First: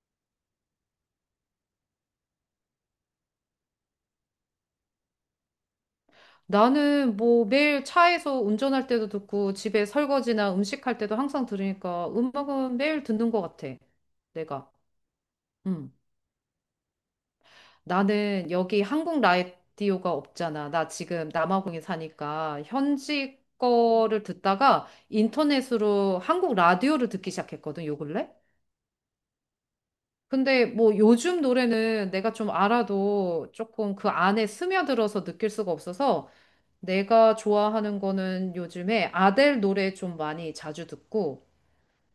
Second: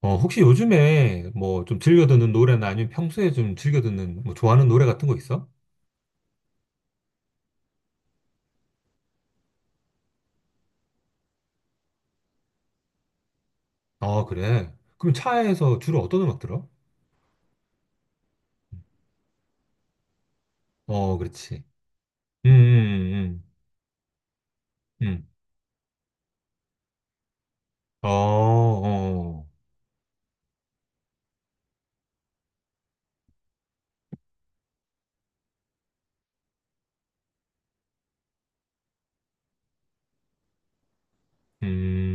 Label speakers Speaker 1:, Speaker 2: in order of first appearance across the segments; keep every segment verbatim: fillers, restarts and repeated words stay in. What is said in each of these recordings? Speaker 1: 어, 혹시 요즘에 뭐 좀 즐겨 듣는 노래나 아니면 평소에 좀 즐겨 듣는 뭐 좋아하는 노래 같은 거 있어?
Speaker 2: 나는 뭐 매일 차에서 운전할 때도 듣고 집에 설거지나 음식할 때도 항상 들으니까 음악은 매일 듣는 것 같아.
Speaker 1: 아,
Speaker 2: 내가.
Speaker 1: 그래. 그럼 차에서
Speaker 2: 음.
Speaker 1: 주로 어떤 음악 들어?
Speaker 2: 나는 여기 한국 라디오가 없잖아. 나
Speaker 1: 어,
Speaker 2: 지금
Speaker 1: 그렇지.
Speaker 2: 남아공에
Speaker 1: 음,
Speaker 2: 사니까 현지
Speaker 1: 음,
Speaker 2: 거를 듣다가
Speaker 1: 음, 음.
Speaker 2: 인터넷으로 한국 라디오를 듣기 시작했거든, 요
Speaker 1: 음. 어,
Speaker 2: 근래?
Speaker 1: 어,
Speaker 2: 근데 뭐 요즘 노래는 내가 좀 알아도 조금 그 안에 스며들어서 느낄 수가 없어서 내가 좋아하는 거는 요즘에 아델 노래 좀 많이 자주 듣고,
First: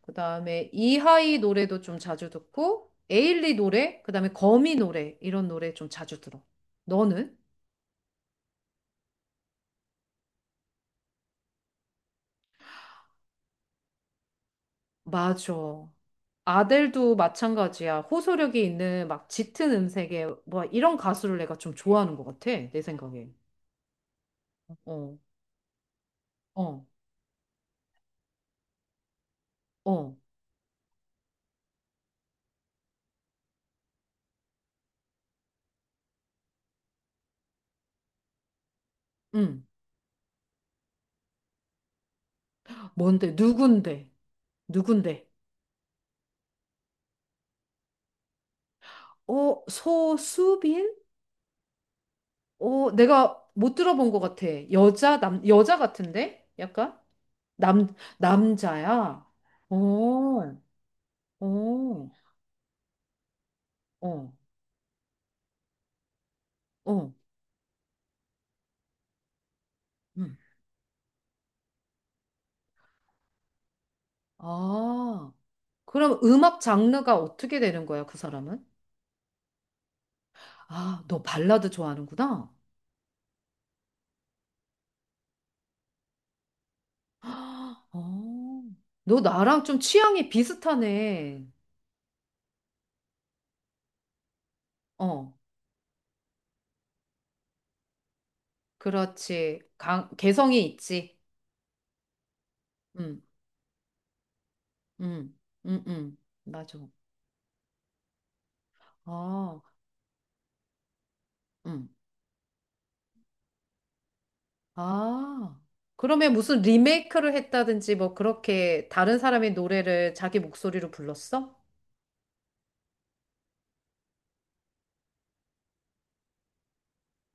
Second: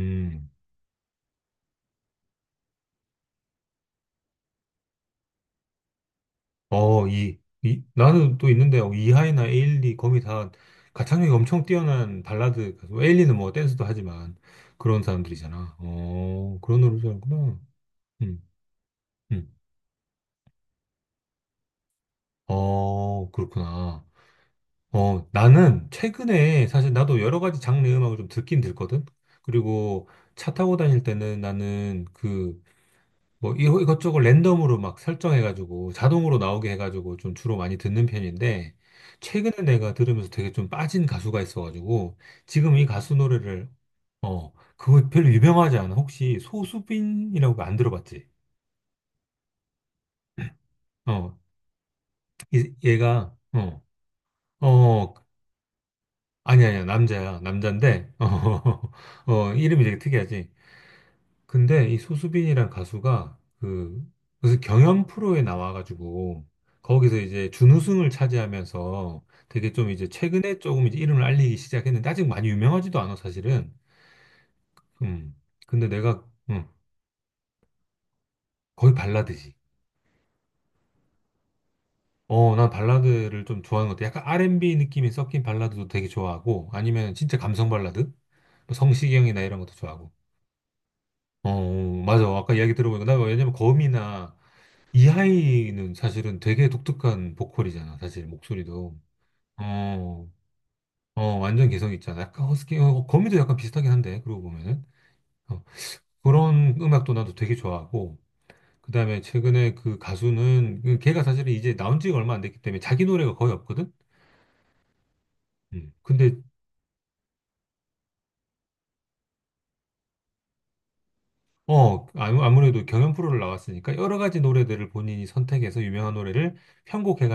Speaker 2: 그 다음에 이하이 노래도 좀 자주 듣고, 에일리 노래, 그 다음에 거미 노래, 이런 노래 좀 자주 들어.
Speaker 1: 어,
Speaker 2: 너는?
Speaker 1: 이, 이, 나는 또 있는데, 어, 이하이나 에일리, 거미 다 가창력이 엄청 뛰어난 발라드, 가수. 뭐 에일리는 뭐 댄스도 하지만 그런
Speaker 2: 맞아.
Speaker 1: 사람들이잖아. 어, 그런 노래
Speaker 2: 아델도
Speaker 1: 좋아하는구나.
Speaker 2: 마찬가지야.
Speaker 1: 음,
Speaker 2: 호소력이 있는 막
Speaker 1: 음.
Speaker 2: 짙은 음색의 뭐 이런 가수를 내가 좀 좋아하는 것 같아. 내 생각에.
Speaker 1: 어, 그렇구나.
Speaker 2: 어,
Speaker 1: 어, 나는 최근에
Speaker 2: 어,
Speaker 1: 사실 나도 여러 가지 장르 음악을 좀 듣긴 듣거든. 그리고
Speaker 2: 어,
Speaker 1: 차 타고 다닐 때는 나는 그 뭐 이것저것 랜덤으로 막 설정해가지고 자동으로 나오게 해가지고 좀 주로 많이 듣는 편인데 최근에
Speaker 2: 응.
Speaker 1: 내가 들으면서 되게 좀 빠진 가수가 있어가지고 지금 이 가수
Speaker 2: 뭔데?
Speaker 1: 노래를
Speaker 2: 누군데?
Speaker 1: 어, 그거
Speaker 2: 누군데?
Speaker 1: 별로 유명하지 않아. 혹시 소수빈이라고 안 들어봤지?
Speaker 2: 어, 소수빈?
Speaker 1: 어, 이-
Speaker 2: 어,
Speaker 1: 얘가
Speaker 2: 내가 못
Speaker 1: 어,
Speaker 2: 들어본 것 같아.
Speaker 1: 어,
Speaker 2: 여자, 남, 여자 같은데?
Speaker 1: 아니, 아니야.
Speaker 2: 약간?
Speaker 1: 남자야.
Speaker 2: 남,
Speaker 1: 남잔데, 어,
Speaker 2: 남자야?
Speaker 1: 어,
Speaker 2: 어,
Speaker 1: 이름이 되게 특이하지.
Speaker 2: 어,
Speaker 1: 근데 이 소수빈이란 가수가 그,
Speaker 2: 어,
Speaker 1: 무슨 경연 프로에 나와가지고,
Speaker 2: 어.
Speaker 1: 거기서 이제 준우승을 차지하면서 되게 좀 이제
Speaker 2: 음.
Speaker 1: 최근에 조금 이제 이름을 알리기 시작했는데, 아직 많이 유명하지도 않아, 사실은.
Speaker 2: 아,
Speaker 1: 음. 근데
Speaker 2: 그럼
Speaker 1: 내가,
Speaker 2: 음악
Speaker 1: 음,
Speaker 2: 장르가 어떻게 되는 거야, 그 사람은?
Speaker 1: 거의 발라드지.
Speaker 2: 아, 너 발라드 좋아하는구나.
Speaker 1: 어, 난 발라드를 좀 좋아하는 것 같아. 약간 알앤비 느낌이 섞인 발라드도 되게 좋아하고, 아니면 진짜 감성
Speaker 2: 아,
Speaker 1: 발라드?
Speaker 2: 어,
Speaker 1: 뭐
Speaker 2: 너
Speaker 1: 성시경이나 이런
Speaker 2: 나랑
Speaker 1: 것도
Speaker 2: 좀
Speaker 1: 좋아하고.
Speaker 2: 취향이 비슷하네.
Speaker 1: 어, 어, 맞아. 아까 이야기 들어보니까 나 왜냐면 거미나
Speaker 2: 어,
Speaker 1: 이하이는 사실은 되게 독특한 보컬이잖아. 사실 목소리도.
Speaker 2: 그렇지. 강,
Speaker 1: 어,
Speaker 2: 개성이 있지.
Speaker 1: 어, 완전 개성 있잖아. 약간 허스키, 어,
Speaker 2: 응,
Speaker 1: 거미도 약간 비슷하긴 한데, 그러고 보면은.
Speaker 2: 응,
Speaker 1: 어,
Speaker 2: 응, 응.
Speaker 1: 그런
Speaker 2: 맞아.
Speaker 1: 음악도 나도 되게 좋아하고, 그 다음에
Speaker 2: 아,
Speaker 1: 최근에 그 가수는, 그 걔가 사실은 이제
Speaker 2: 응.
Speaker 1: 나온 지가 얼마 안 됐기 때문에 자기 노래가 거의 없거든?
Speaker 2: 아,
Speaker 1: 음.
Speaker 2: 그러면
Speaker 1: 근데
Speaker 2: 무슨 리메이크를 했다든지 뭐 그렇게 다른 사람의 노래를 자기 목소리로 불렀어?
Speaker 1: 어, 아무- 아무래도 경연 프로를 나왔으니까 여러 가지 노래들을 본인이 선택해서 유명한 노래를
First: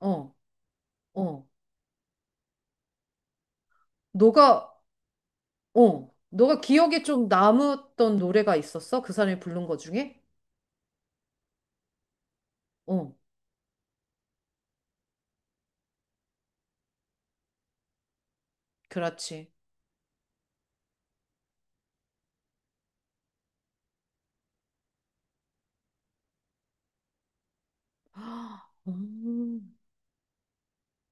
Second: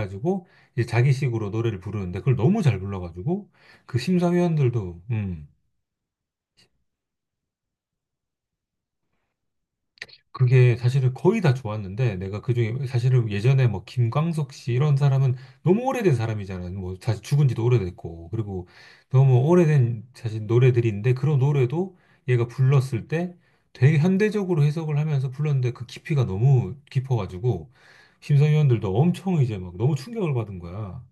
Speaker 2: 어,
Speaker 1: 이제
Speaker 2: 어.
Speaker 1: 자기식으로 노래를 부르는데 그걸 너무 잘 불러가지고 그
Speaker 2: 너가,
Speaker 1: 심사위원들도 음,
Speaker 2: 어, 너가 기억에 좀 남았던 노래가 있었어? 그 사람이 부른 거 중에?
Speaker 1: 그게 사실은 거의 다 좋았는데 내가 그중에
Speaker 2: 어,
Speaker 1: 사실은 예전에 뭐 김광석 씨 이런 사람은 너무 오래된 사람이잖아. 뭐 사실 죽은 지도 오래됐고 그리고 너무
Speaker 2: 그렇지.
Speaker 1: 오래된 사실 노래들인데 그런 노래도 얘가 불렀을 때 되게 현대적으로 해석을 하면서 불렀는데 그 깊이가 너무 깊어가지고 심사위원들도 엄청 이제 막
Speaker 2: 음.
Speaker 1: 너무 충격을 받은 거야.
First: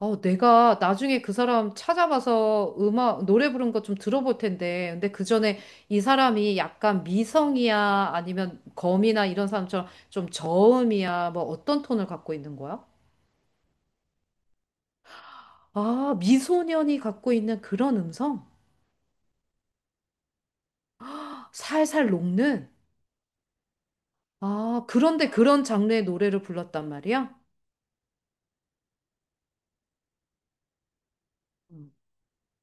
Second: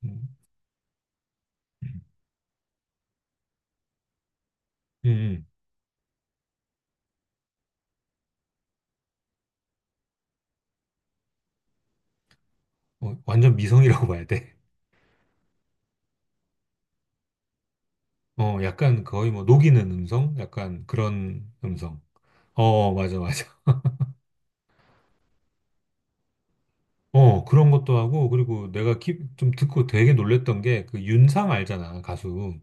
Speaker 2: 어,
Speaker 1: 음,
Speaker 2: 내가 나중에 그 사람
Speaker 1: 음,
Speaker 2: 찾아봐서 음악, 노래 부른 거 좀 들어볼 텐데. 근데 그
Speaker 1: 음.
Speaker 2: 전에 이 사람이 약간 미성이야? 아니면 검이나 이런 사람처럼 좀 저음이야? 뭐 어떤 톤을 갖고 있는 거야?
Speaker 1: 어, 완전 미성이라고 봐야 돼.
Speaker 2: 아, 미소년이 갖고 있는 그런 음성?
Speaker 1: 어, 약간 거의 뭐 녹이는 음성, 약간 그런 음성.
Speaker 2: 살살 녹는?
Speaker 1: 어, 맞아, 맞아.
Speaker 2: 아, 그런데 그런 장르의 노래를 불렀단 말이야?
Speaker 1: 어, 그런 것도 하고, 그리고 내가 키- 좀 듣고 되게 놀랬던 게, 그 윤상
Speaker 2: 음.
Speaker 1: 알잖아, 가수.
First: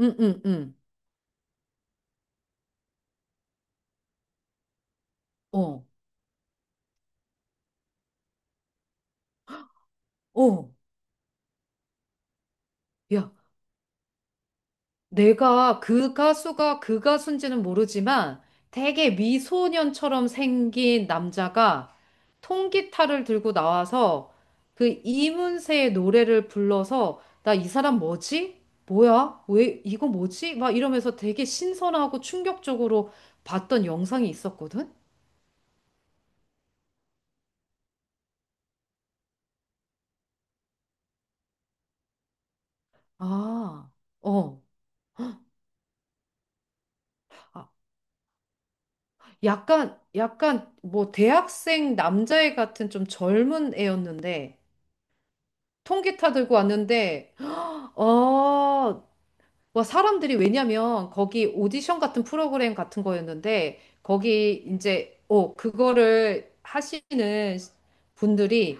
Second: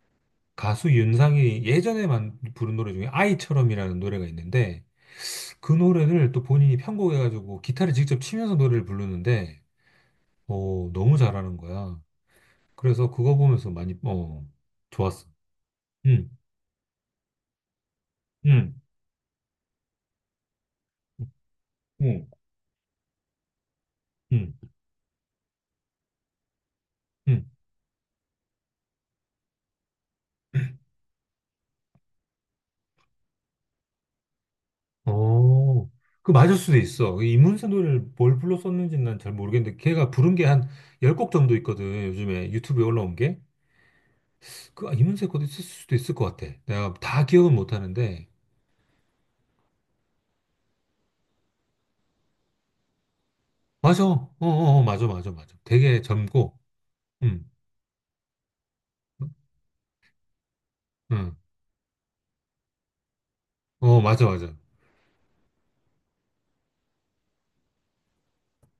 Speaker 2: 응, 응, 응.
Speaker 1: 가수 윤상이 예전에 만 부른 노래 중에 아이처럼이라는 노래가 있는데, 그
Speaker 2: 어,
Speaker 1: 노래를 또 본인이 편곡해가지고 기타를 직접 치면서 노래를 부르는데,
Speaker 2: 어.
Speaker 1: 어, 너무 잘하는 거야. 그래서
Speaker 2: 야,
Speaker 1: 그거 보면서 많이, 어, 좋았어.
Speaker 2: 내가 그
Speaker 1: 응,
Speaker 2: 가수가 그 가수인지는 모르지만
Speaker 1: 응,
Speaker 2: 되게 미소년처럼 생긴 남자가
Speaker 1: 응,
Speaker 2: 통기타를 들고 나와서
Speaker 1: 응,
Speaker 2: 그 이문세의 노래를 불러서 나 이 사람 뭐지? 뭐야? 왜 이거 뭐지? 막
Speaker 1: 응.
Speaker 2: 이러면서 되게 신선하고 충격적으로 봤던 영상이 있었거든?
Speaker 1: 어, 그 맞을 수도 있어. 이 이문세 노래를 뭘 불러 썼는지는 난 잘 모르겠는데 걔가 부른 게 한 열 곡 정도 있거든. 요즘에 유튜브에 올라온 게.
Speaker 2: 아, 어.
Speaker 1: 그 아, 이문세 것도 있을 수도 있을 것 같아. 내가 다 기억은
Speaker 2: 아,
Speaker 1: 못 하는데.
Speaker 2: 약간, 약간 뭐 대학생 남자애 같은 좀 젊은
Speaker 1: 맞아. 어, 어,
Speaker 2: 애였는데
Speaker 1: 어, 맞아, 맞아, 맞아. 되게
Speaker 2: 통기타 들고
Speaker 1: 젊고.
Speaker 2: 왔는데
Speaker 1: 응.
Speaker 2: 어, 와, 사람들이 왜냐면
Speaker 1: 응.
Speaker 2: 거기 오디션 같은 프로그램 같은 거였는데
Speaker 1: 어, 맞아,
Speaker 2: 거기
Speaker 1: 맞아.
Speaker 2: 이제 어, 그거를 하시는 분들이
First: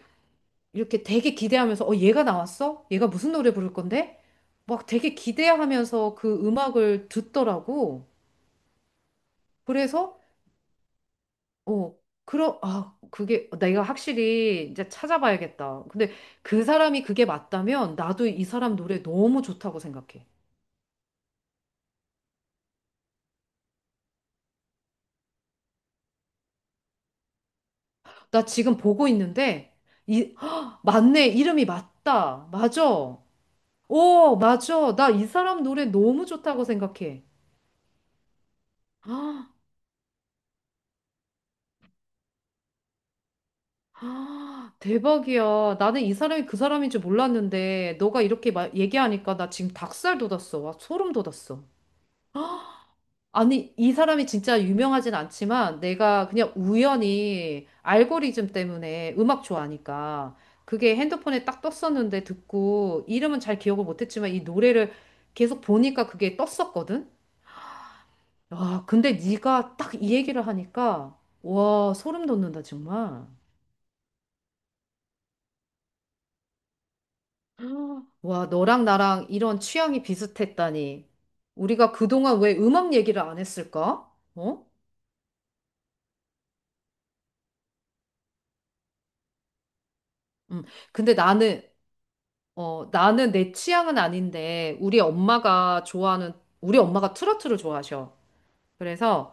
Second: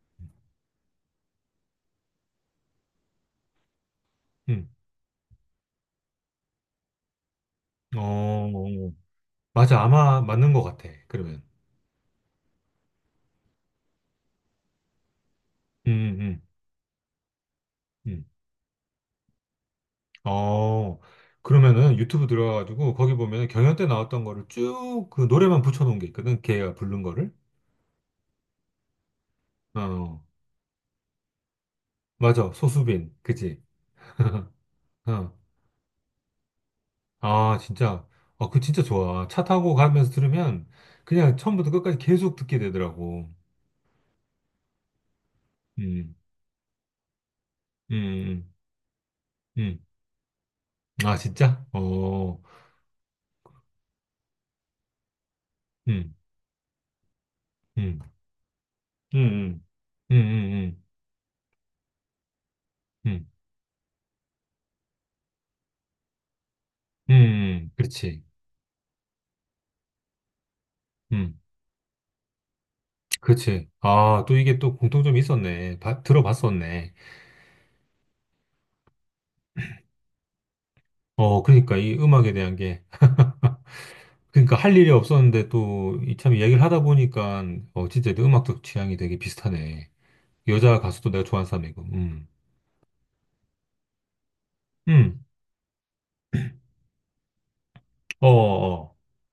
Speaker 2: 이렇게 되게 기대하면서 어, 얘가 나왔어? 얘가 무슨 노래 부를 건데?
Speaker 1: 응.
Speaker 2: 막 되게 기대하면서 그 음악을
Speaker 1: 어,
Speaker 2: 듣더라고.
Speaker 1: 어, 어. 맞아.
Speaker 2: 그래서
Speaker 1: 아마 맞는 것 같아. 그러면.
Speaker 2: 어, 그러 아, 그게 내가 확실히 이제 찾아봐야겠다. 근데
Speaker 1: 응, 응.
Speaker 2: 그 사람이 그게 맞다면
Speaker 1: 응.
Speaker 2: 나도 이 사람 노래 너무 좋다고 생각해.
Speaker 1: 어, 그러면은 유튜브 들어가가지고 거기 보면은 경연 때 나왔던 거를 쭉 그 노래만 붙여놓은 게 있거든. 걔가 부른 거를.
Speaker 2: 나 지금 보고 있는데,
Speaker 1: 어,
Speaker 2: 이, 헉, 맞네. 이름이 맞다.
Speaker 1: 맞아. 소수빈.
Speaker 2: 맞아.
Speaker 1: 그지?
Speaker 2: 오, 맞아. 나 이
Speaker 1: 어.
Speaker 2: 사람 노래 너무 좋다고 생각해.
Speaker 1: 아, 진짜. 어, 그 진짜 좋아. 차
Speaker 2: 아,
Speaker 1: 타고 가면서 들으면 그냥 처음부터 끝까지 계속 듣게 되더라고.
Speaker 2: 아, 대박이야. 나는 이
Speaker 1: 음,
Speaker 2: 사람이 그 사람인 줄 몰랐는데, 너가
Speaker 1: 음,
Speaker 2: 이렇게 마- 얘기하니까 나
Speaker 1: 음,
Speaker 2: 지금
Speaker 1: 음.
Speaker 2: 닭살 돋았어. 와, 소름
Speaker 1: 아, 진짜?
Speaker 2: 돋았어.
Speaker 1: 어,
Speaker 2: 아니, 이 사람이 진짜 유명하진 않지만
Speaker 1: 음,
Speaker 2: 내가 그냥 우연히
Speaker 1: 음,
Speaker 2: 알고리즘 때문에
Speaker 1: 음,
Speaker 2: 음악
Speaker 1: 음, 음,
Speaker 2: 좋아하니까
Speaker 1: 음, 음,
Speaker 2: 그게 핸드폰에 딱 떴었는데 듣고
Speaker 1: 음,
Speaker 2: 이름은 잘 기억을 못했지만 이 노래를 계속 보니까 그게 떴었거든?
Speaker 1: 음, 음, 음. 그렇지.
Speaker 2: 와, 근데 네가 딱 이 얘기를 하니까
Speaker 1: 음,
Speaker 2: 와, 소름 돋는다, 정말.
Speaker 1: 그렇지. 아, 또 이게 또 공통점이 있었네. 봐- 들어봤었네.
Speaker 2: 와, 너랑 나랑 이런 취향이 비슷했다니.
Speaker 1: 어, 그러니까
Speaker 2: 우리가
Speaker 1: 이 음악에
Speaker 2: 그동안
Speaker 1: 대한
Speaker 2: 왜
Speaker 1: 게
Speaker 2: 음악 얘기를 안 했을까?
Speaker 1: 그러니까
Speaker 2: 어?
Speaker 1: 할 일이 없었는데 또 이 참 이야기를 하다 보니까 어 진짜 내 음악적 취향이 되게 비슷하네.
Speaker 2: 음,
Speaker 1: 여자 가수도
Speaker 2: 근데
Speaker 1: 내가 좋아하는
Speaker 2: 나는
Speaker 1: 사람이고. 음.
Speaker 2: 어, 나는 내 취향은 아닌데, 우리
Speaker 1: 음.
Speaker 2: 엄마가 좋아하는, 우리 엄마가 트로트를 좋아하셔.
Speaker 1: 어, 어.
Speaker 2: 그래서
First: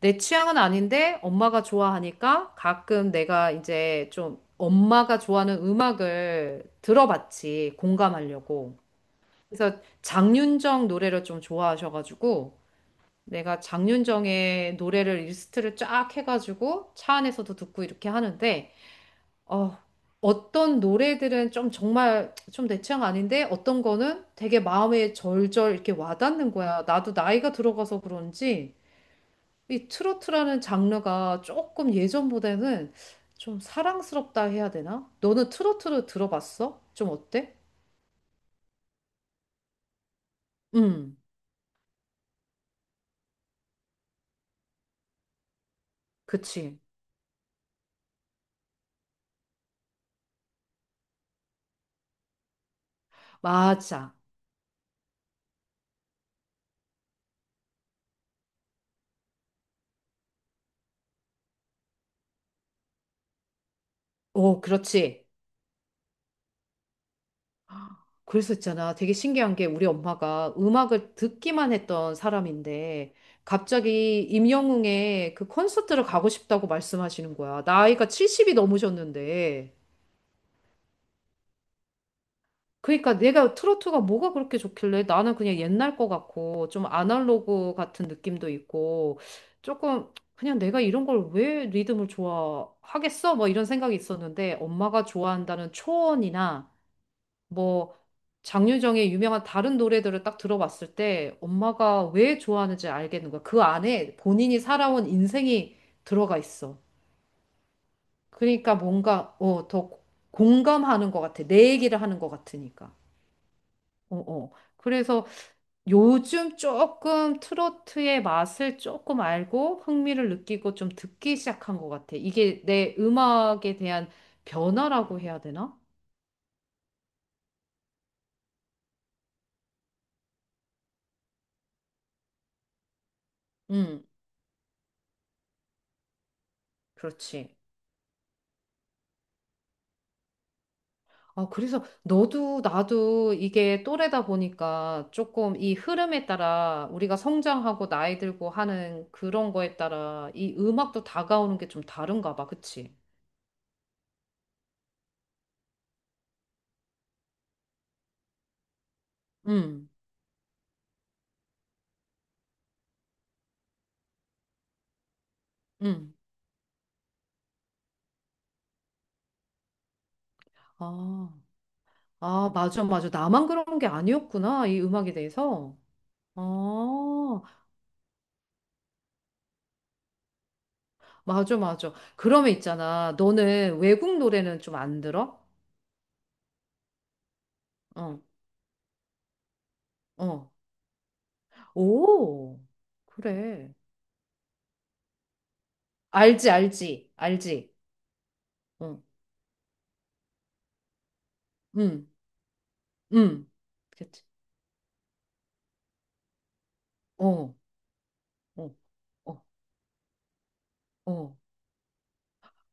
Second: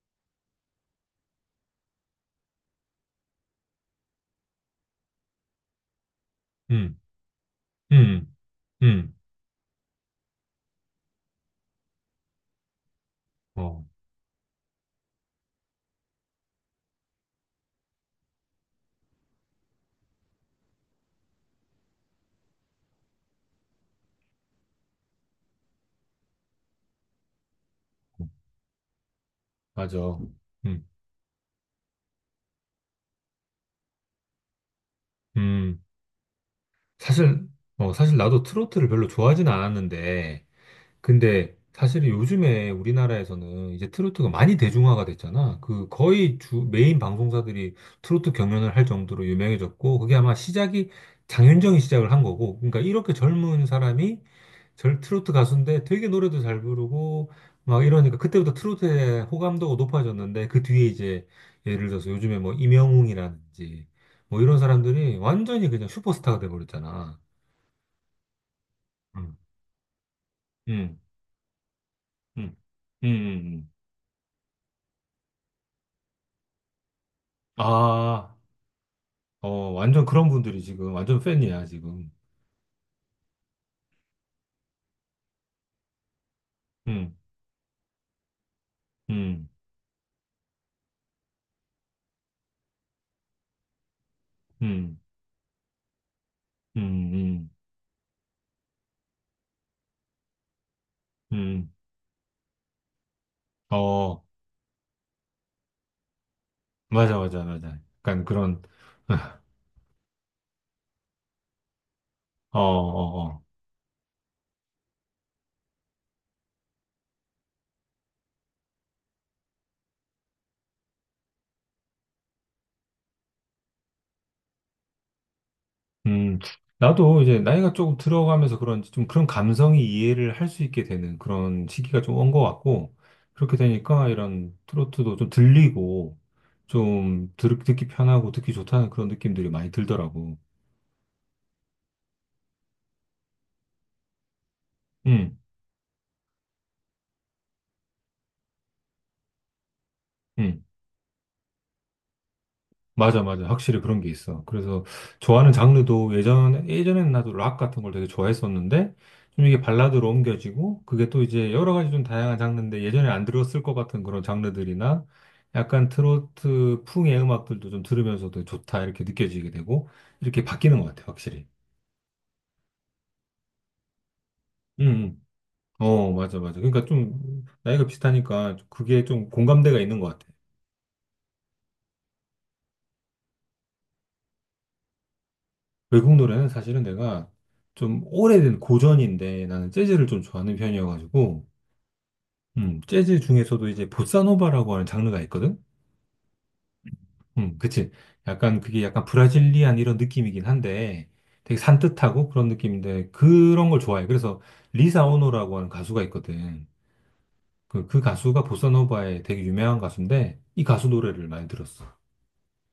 Speaker 2: 내 취향은 아닌데, 엄마가 좋아하니까 가끔 내가 이제 좀 엄마가 좋아하는 음악을
Speaker 1: 음.
Speaker 2: 들어봤지,
Speaker 1: 음.
Speaker 2: 공감하려고.
Speaker 1: 음.
Speaker 2: 그래서 장윤정 노래를 좀 좋아하셔가지고, 내가
Speaker 1: 어.
Speaker 2: 장윤정의 노래를 리스트를 쫙 해가지고 차 안에서도 듣고 이렇게 하는데, 어, 어떤 노래들은 좀 정말 좀 내 취향 아닌데 어떤 거는 되게 마음에 절절 이렇게 와닿는 거야. 나도 나이가 들어가서 그런지 이
Speaker 1: 맞아.
Speaker 2: 트로트라는
Speaker 1: 음.
Speaker 2: 장르가 조금 예전보다는 좀 사랑스럽다 해야 되나? 너는
Speaker 1: 음.
Speaker 2: 트로트를 들어봤어? 좀
Speaker 1: 사실
Speaker 2: 어때?
Speaker 1: 어 사실 나도 트로트를 별로 좋아하진 않았는데
Speaker 2: 음,
Speaker 1: 근데 사실 요즘에 우리나라에서는 이제 트로트가 많이 대중화가 됐잖아. 그 거의 주
Speaker 2: 그치.
Speaker 1: 메인 방송사들이 트로트 경연을 할 정도로 유명해졌고 그게 아마 시작이 장윤정이 시작을 한 거고. 그러니까 이렇게 젊은
Speaker 2: 맞아.
Speaker 1: 사람이 절 트로트 가수인데 되게 노래도 잘 부르고 막 이러니까 그때부터 트로트의 호감도가 높아졌는데 그 뒤에 이제 예를 들어서 요즘에 뭐 임영웅이라든지 뭐 이런
Speaker 2: 오,
Speaker 1: 사람들이
Speaker 2: 그렇지.
Speaker 1: 완전히 그냥 슈퍼스타가 돼버렸잖아.
Speaker 2: 그래서 있잖아. 되게
Speaker 1: 음.
Speaker 2: 신기한 게 우리 엄마가
Speaker 1: 음.
Speaker 2: 음악을 듣기만 했던
Speaker 1: 음. 음.
Speaker 2: 사람인데
Speaker 1: 음. 음.
Speaker 2: 갑자기 임영웅의 그 콘서트를 가고 싶다고 말씀하시는 거야. 나이가
Speaker 1: 아,
Speaker 2: 칠십이
Speaker 1: 어,
Speaker 2: 넘으셨는데.
Speaker 1: 완전 그런 분들이 지금 완전 팬이야, 지금.
Speaker 2: 그러니까 내가 트로트가 뭐가 그렇게 좋길래 나는 그냥 옛날 거 같고 좀
Speaker 1: 음,
Speaker 2: 아날로그 같은 느낌도 있고
Speaker 1: 음,
Speaker 2: 조금 그냥 내가 이런 걸 왜 리듬을 좋아하겠어? 뭐 이런 생각이 있었는데
Speaker 1: 음,
Speaker 2: 엄마가 좋아한다는 초원이나
Speaker 1: 음, 음,
Speaker 2: 뭐 장윤정의 유명한 다른 노래들을 딱 들어봤을 때
Speaker 1: 음.
Speaker 2: 엄마가 왜 좋아하는지 알겠는 거야. 그 안에
Speaker 1: 어,
Speaker 2: 본인이 살아온 인생이 들어가 있어.
Speaker 1: 맞아, 맞아, 맞아. 약간 그런,
Speaker 2: 그러니까 뭔가 어, 더 공감하는 것 같아. 내 얘기를 하는 것
Speaker 1: 어,
Speaker 2: 같으니까.
Speaker 1: 어, 어.
Speaker 2: 어, 어. 그래서 요즘 조금 트로트의 맛을 조금 알고 흥미를 느끼고 좀 듣기 시작한 것 같아. 이게 내 음악에 대한 변화라고 해야 되나?
Speaker 1: 음, 나도 이제 나이가 조금 들어가면서 그런지 좀 그런 감성이 이해를 할 수 있게 되는 그런 시기가 좀 온 것 같고, 그렇게
Speaker 2: 음,
Speaker 1: 되니까 이런 트로트도 좀 들리고, 좀
Speaker 2: 그렇지.
Speaker 1: 들, 듣기 편하고 듣기 좋다는 그런 느낌들이 많이 들더라고.
Speaker 2: 아, 그래서 너도 나도 이게 또래다 보니까
Speaker 1: 음,
Speaker 2: 조금 이 흐름에 따라 우리가 성장하고 나이 들고 하는 그런 거에 따라 이
Speaker 1: 음.
Speaker 2: 음악도 다가오는 게 좀 다른가 봐. 그치?
Speaker 1: 맞아, 맞아. 확실히 그런 게 있어. 그래서 좋아하는 장르도 예전, 예전에는 나도 락 같은 걸 되게 좋아했었는데, 좀 이게
Speaker 2: 응,
Speaker 1: 발라드로 옮겨지고, 그게 또 이제 여러 가지 좀 다양한 장르인데, 예전에 안 들었을 것 같은 그런 장르들이나, 약간
Speaker 2: 응.
Speaker 1: 트로트 풍의 음악들도 좀 들으면서도 좋다, 이렇게 느껴지게 되고, 이렇게 바뀌는 것 같아,
Speaker 2: 아,
Speaker 1: 확실히.
Speaker 2: 아, 맞아, 맞아. 나만 그런 게 아니었구나. 이
Speaker 1: 음,
Speaker 2: 음악에
Speaker 1: 음.
Speaker 2: 대해서.
Speaker 1: 어, 맞아,
Speaker 2: 아,
Speaker 1: 맞아. 그러니까 좀, 나이가 비슷하니까, 그게 좀 공감대가 있는 것 같아.
Speaker 2: 맞아, 맞아. 그러면 있잖아. 너는 외국 노래는 좀 안 들어?
Speaker 1: 외국 노래는 사실은 내가 좀
Speaker 2: 어,
Speaker 1: 오래된 고전인데, 나는 재즈를 좀
Speaker 2: 어.
Speaker 1: 좋아하는 편이어가지고,
Speaker 2: 오,
Speaker 1: 음, 재즈 중에서도
Speaker 2: 그래.
Speaker 1: 이제 보사노바라고 하는 장르가 있거든?
Speaker 2: 알지, 알지,
Speaker 1: 음,
Speaker 2: 알지.
Speaker 1: 그치. 약간 그게
Speaker 2: 응.
Speaker 1: 약간 브라질리안 이런 느낌이긴 한데 되게
Speaker 2: 응.
Speaker 1: 산뜻하고 그런 느낌인데
Speaker 2: 음,
Speaker 1: 그런 걸 좋아해.
Speaker 2: 그치.
Speaker 1: 그래서 리사 오노라고 하는 가수가 있거든.
Speaker 2: 어,
Speaker 1: 그, 그 가수가
Speaker 2: 어,
Speaker 1: 보사노바의 되게
Speaker 2: 어,
Speaker 1: 유명한 가수인데 이 가수 노래를
Speaker 2: 어.
Speaker 1: 많이 들었어.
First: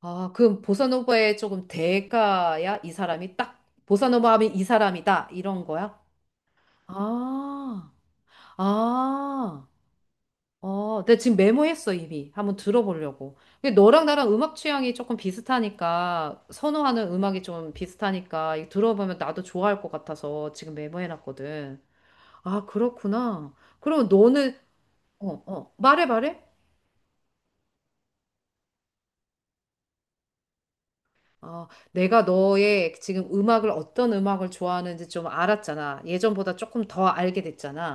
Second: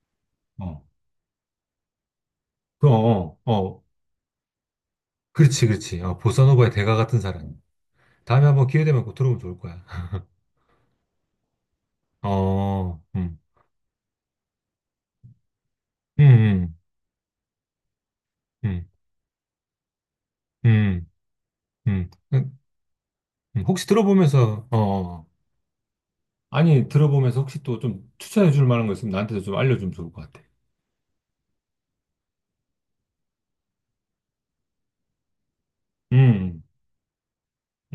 Speaker 2: 아, 그럼
Speaker 1: 어,
Speaker 2: 보사노바에 조금 대가야?
Speaker 1: 그,
Speaker 2: 이 사람이
Speaker 1: 어, 어,
Speaker 2: 딱,
Speaker 1: 어.
Speaker 2: 보사노바 하면 이 사람이다. 이런
Speaker 1: 그렇지,
Speaker 2: 거야?
Speaker 1: 그렇지. 어, 보사노바의 대가 같은 사람.
Speaker 2: 아,
Speaker 1: 다음에 한번 기회 되면 꼭 들어보면 좋을
Speaker 2: 아,
Speaker 1: 거야.
Speaker 2: 어, 내가 지금 메모했어, 이미. 한번
Speaker 1: 어,
Speaker 2: 들어보려고.
Speaker 1: 음,
Speaker 2: 근데 너랑 나랑 음악 취향이 조금 비슷하니까,
Speaker 1: 음,
Speaker 2: 선호하는 음악이 좀 비슷하니까, 이거
Speaker 1: 음,
Speaker 2: 들어보면 나도 좋아할 것 같아서 지금
Speaker 1: 음,
Speaker 2: 메모해놨거든.
Speaker 1: 음, 음.
Speaker 2: 아, 그렇구나.
Speaker 1: 음, 혹시
Speaker 2: 그럼 너는,
Speaker 1: 들어보면서, 어, 어. 어.
Speaker 2: 어, 어, 말해, 말해.
Speaker 1: 아니, 들어보면서 혹시 또 좀 추천해 줄 만한 거 있으면 나한테도 좀 알려주면 좋을 것 같아.
Speaker 2: 어, 내가 너의 지금 음악을 어떤 음악을 좋아하는지 좀 알았잖아. 예전보다
Speaker 1: 음,
Speaker 2: 조금 더 알게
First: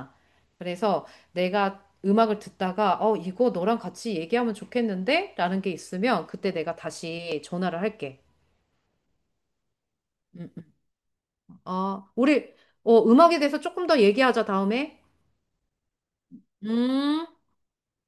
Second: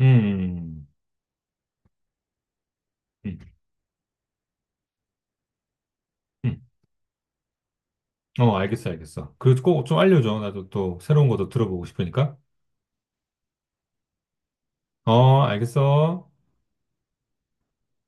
Speaker 1: 음, 음,
Speaker 2: 그래서 내가 음악을 듣다가 어,
Speaker 1: 음.
Speaker 2: 이거 너랑 같이 얘기하면 좋겠는데? 라는 게 있으면 그때
Speaker 1: 음.
Speaker 2: 내가 다시 전화를 할게.
Speaker 1: 어, 알겠어, 알겠어. 그리고 꼭 좀 알려줘. 나도
Speaker 2: 음,
Speaker 1: 또 새로운 것도
Speaker 2: 음.
Speaker 1: 들어보고
Speaker 2: 어,
Speaker 1: 싶으니까.
Speaker 2: 우리 어, 음악에 대해서 조금 더 얘기하자 다음에.
Speaker 1: 어, 알겠어.
Speaker 2: 음.